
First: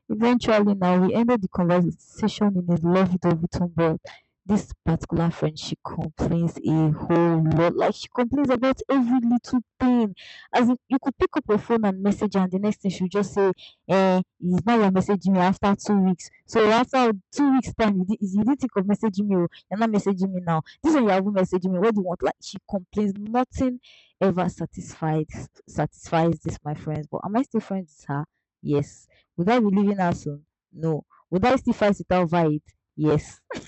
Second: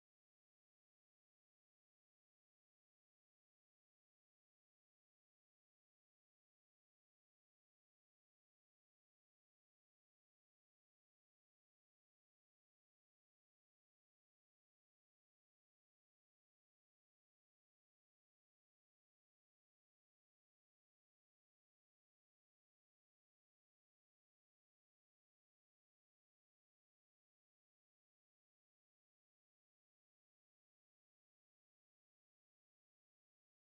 [SPEAKER 2] eventually now we ended the conversation in a love it or leave, but this particular friend, she complains a whole lot. Like she complains about every little thing. As in, you could pick up your phone and message her and the next thing she'll just say, eh, it's not your messaging me after 2 weeks. So after 2 weeks time you, you didn't think of messaging me. Oh, you're not messaging me now. This one you haven't messaged me. What do you want? Like she complains, nothing ever satisfies this my friends. But am I still friends with her? Yes. Would I be leaving her soon? No. Would I still fight with her over it? Yes. [LAUGHS]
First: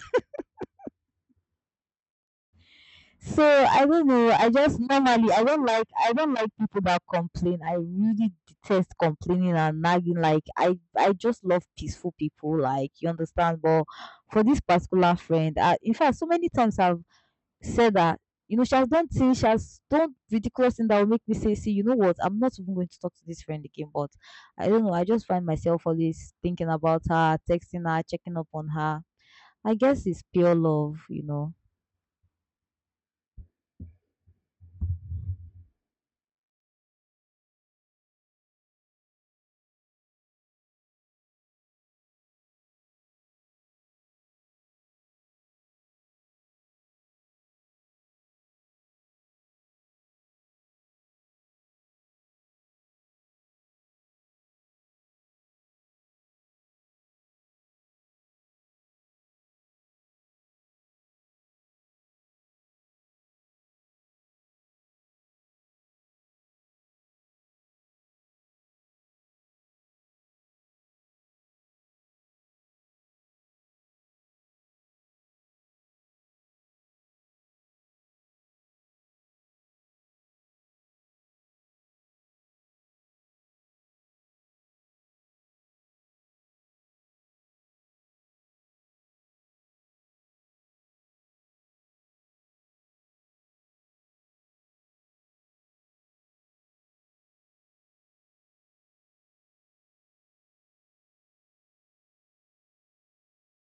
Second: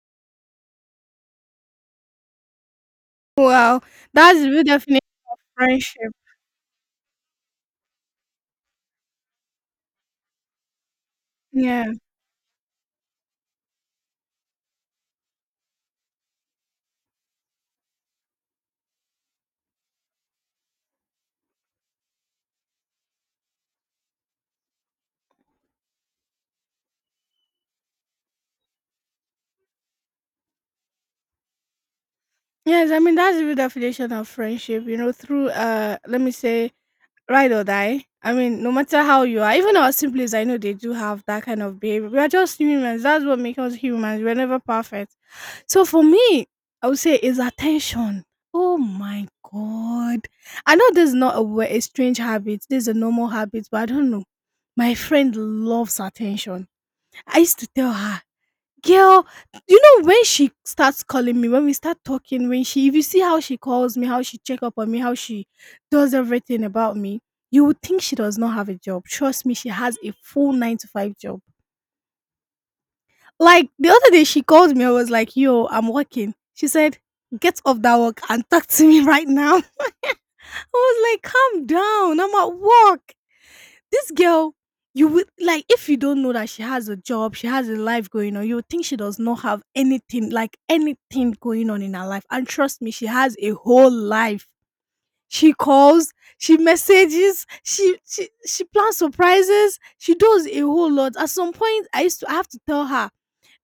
[SPEAKER 2] So
[SPEAKER 1] Wow,
[SPEAKER 2] I don't know.
[SPEAKER 1] that's
[SPEAKER 2] I
[SPEAKER 1] the real
[SPEAKER 2] just
[SPEAKER 1] definition
[SPEAKER 2] normally
[SPEAKER 1] of friendship.
[SPEAKER 2] I don't like people that complain. I really detest complaining and nagging. Like I just love
[SPEAKER 1] Yeah.
[SPEAKER 2] peaceful people. Like you understand. But for this particular friend, I, in fact, so many times I've said that, you know, she has done things, she has done ridiculous things that will make me say, see, you know what? I'm not even going to talk to this friend again. But I don't know. I just find myself always thinking about her, texting her, checking up on her. I guess it's pure love, you know.
[SPEAKER 1] Yes, I mean that's the real definition of friendship, through let me say ride or die. I mean no matter how you are, even our siblings, I know they do have that kind of behavior. We are just humans. That's what makes us humans. We're never perfect. So for me, I would say it's attention. Oh my god. I know this is not a, a strange habit. This is a normal habit, but I don't know. My friend loves attention. I used to tell her, girl, you know when she starts calling me, when we start talking, when she if you see how she calls me, how she check up on me, how she does everything about me, you would think she does not have a job. Trust me, she has a full nine to five job. Like the other day, she called me. I was like, "Yo, I'm working." She said, "Get off that work and [LAUGHS] talk to me right now." [LAUGHS] I was like, "Calm down. I'm at work." This girl, you would like if you don't know that she has a job, she has a life going on. You would think she does not have anything, like anything going on in her life. And trust me, she has a whole life. She calls, she messages, she plans surprises. She does a whole lot. At some point, I have to tell her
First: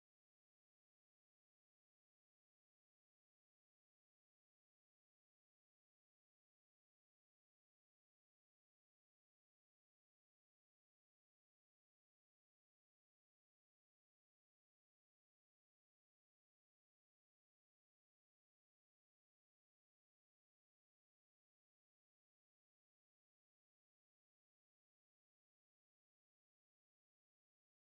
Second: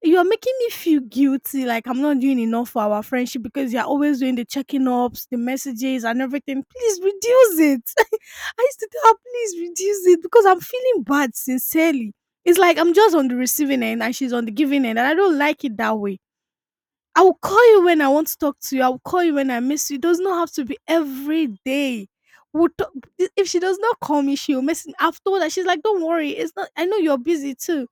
[SPEAKER 1] you're making me feel guilty, like I'm not doing enough for our friendship because you're always doing the checking ups, the messages, and everything. Please reduce it. [LAUGHS] I used to tell her, please reduce it because I'm feeling bad, sincerely. It's like I'm just on the receiving end and she's on the giving end, and I don't like it that way. I will call you when I want to talk to you. I will call you when I miss you. It does not have to be every day. We'll talk. If she does not call me, she'll message me. I've told her, she's like, don't worry. It's not, I know you're busy too.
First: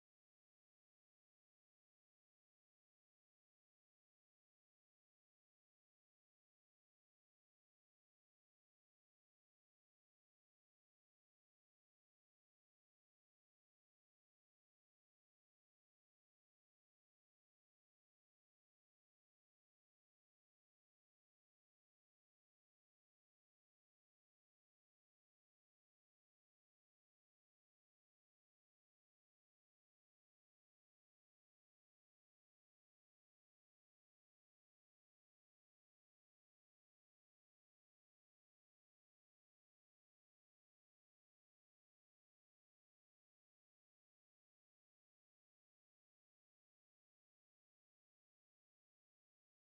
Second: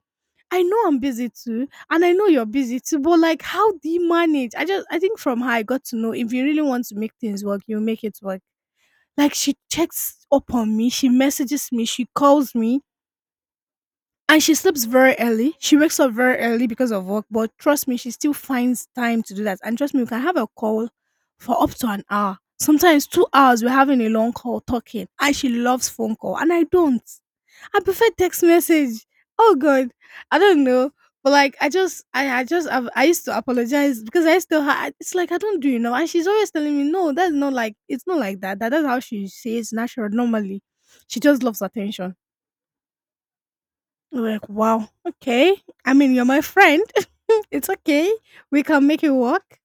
[SPEAKER 1] I know I'm busy too, and I know you're busy too, but like, how do you manage? I just, I think from her, I got to know if you really want to make things work, you make it work. Like, she checks up on me, she messages me, she calls me. And she sleeps very early. She wakes up very early because of work, but trust me, she still finds time to do that. And trust me, we can have a call for up to an hour. Sometimes 2 hours we're having a long call talking. And she loves phone call. And I don't. I prefer text message. Oh god. I don't know. But like I just I just I used to apologize because I still it's like I don't do enough. And she's always telling me no, that's not like it's not like that's how she says natural normally. She just loves attention. Like, wow, okay. I mean, you're my friend. [LAUGHS] It's okay. We can make it work.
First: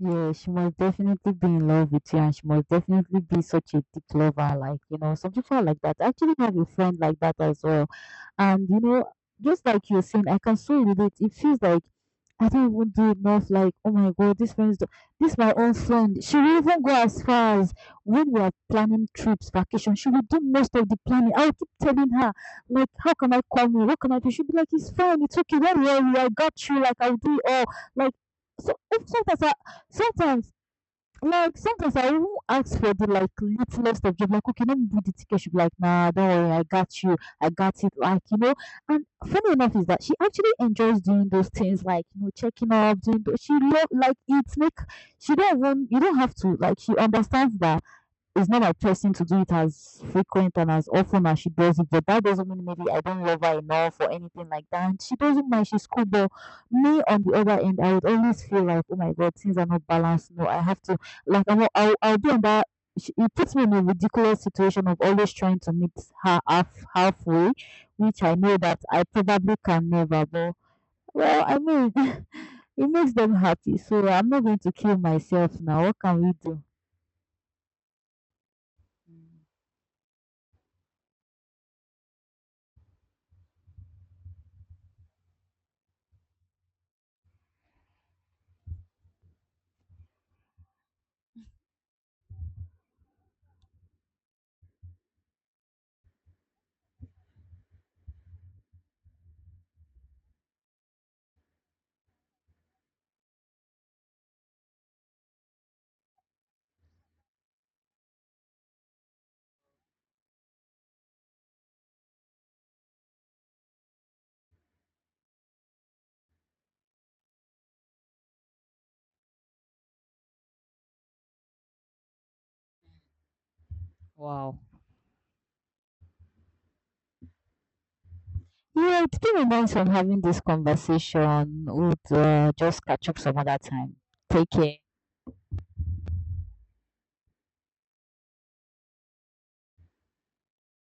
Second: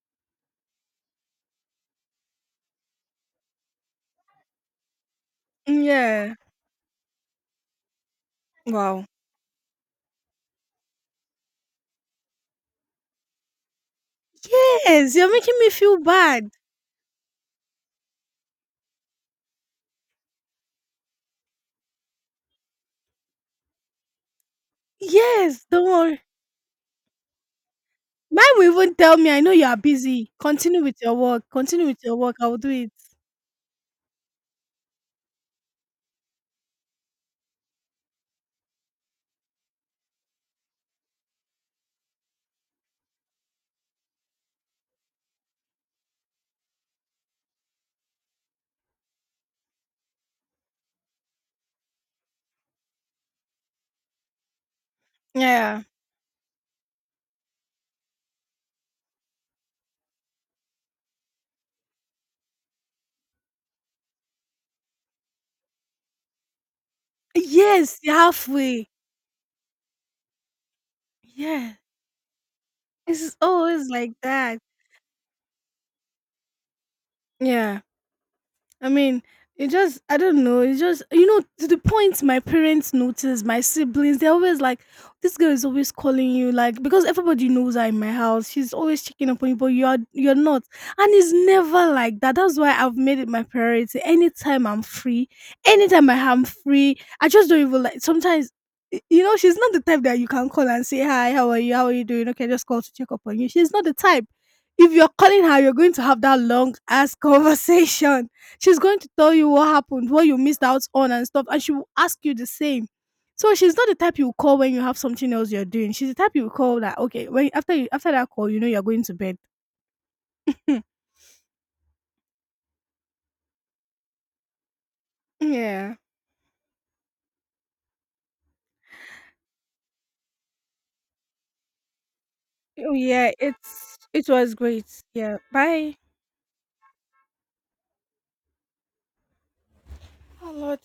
[SPEAKER 2] Yeah, she must definitely be in love with you, and she must definitely be such a deep lover. Like, you know, some people are like that. I actually
[SPEAKER 1] Yeah.
[SPEAKER 2] have a friend like that as well. And, you know,
[SPEAKER 1] Wow.
[SPEAKER 2] just like you're saying, I can so relate. It feels like I don't even do enough. Like, oh my God, this friend is,
[SPEAKER 1] Yes, you're
[SPEAKER 2] this is my
[SPEAKER 1] making me
[SPEAKER 2] own
[SPEAKER 1] feel
[SPEAKER 2] friend. She
[SPEAKER 1] bad.
[SPEAKER 2] will even go as far as when we are planning trips, vacation, she will do most of the planning. I'll keep telling her, like, how can I come you? What can I do? She'll be like, it's fine, it's okay,
[SPEAKER 1] Yes,
[SPEAKER 2] don't
[SPEAKER 1] don't
[SPEAKER 2] worry,
[SPEAKER 1] worry.
[SPEAKER 2] I got you. Like, I'll do it all. Like,
[SPEAKER 1] Mine
[SPEAKER 2] so
[SPEAKER 1] will even
[SPEAKER 2] if-
[SPEAKER 1] tell me, I
[SPEAKER 2] sometimes I,
[SPEAKER 1] know you are busy.
[SPEAKER 2] sometimes,
[SPEAKER 1] Continue with your work.
[SPEAKER 2] like
[SPEAKER 1] Continue
[SPEAKER 2] sometimes
[SPEAKER 1] with
[SPEAKER 2] I
[SPEAKER 1] your
[SPEAKER 2] even
[SPEAKER 1] work. I will do
[SPEAKER 2] ask
[SPEAKER 1] it.
[SPEAKER 2] for the like littlest of job, like okay, let me do the ticket. She'll be like, nah, don't worry, I got you, I got it. Like you know, and funny enough is that she actually enjoys doing those things, like you know, checking up, doing. Those, she love like it's make, she don't want, you don't have to, like she understands that it's not my person to do it as frequent and as often as she does it, but that doesn't mean maybe I don't love her enough or anything like that. And she doesn't mind,
[SPEAKER 1] Yeah.
[SPEAKER 2] she's cool. But me on the other end, I would always feel like, oh my god, things are not balanced. No, I have to, like I'm not, I'll be on that. It puts me in a ridiculous situation of always trying to meet her halfway,
[SPEAKER 1] Yes,
[SPEAKER 2] which I know that
[SPEAKER 1] halfway.
[SPEAKER 2] I probably can never. But well, I
[SPEAKER 1] Yeah.
[SPEAKER 2] mean, [LAUGHS] it makes them
[SPEAKER 1] It's
[SPEAKER 2] happy,
[SPEAKER 1] always
[SPEAKER 2] so
[SPEAKER 1] like
[SPEAKER 2] I'm not
[SPEAKER 1] that.
[SPEAKER 2] going to kill myself now. What can we do?
[SPEAKER 1] Yeah. I mean, it just, I don't know. It's just, to the point my parents notice, my siblings, they're always like, this girl is always calling you, like, because everybody knows her in my house. She's always checking up on you, but you are, you're not. And it's never like that. That's why I've made it my priority. Anytime I'm free, anytime I am free, I just don't even like, sometimes, you know, she's not the type that you can call and say, hi, how are you? How are you doing? Okay, just call to check up on you. She's not the type. If you're calling her, you're going to have that long ass [LAUGHS] conversation. She's going to tell you what happened, what you missed out on, and stuff, and she will ask you the same. So she's not the type you call when you have something else you're doing. She's the type you call that okay when after that call, you know you're going to bed. Hmm.
[SPEAKER 2] Wow.
[SPEAKER 1] Yeah.
[SPEAKER 2] Yeah, it's been nice of having this conversation. We'll just
[SPEAKER 1] Oh,
[SPEAKER 2] catch up
[SPEAKER 1] yeah.
[SPEAKER 2] some other time.
[SPEAKER 1] It
[SPEAKER 2] Take
[SPEAKER 1] was
[SPEAKER 2] care.
[SPEAKER 1] great. Yeah. Bye. Oh Lord,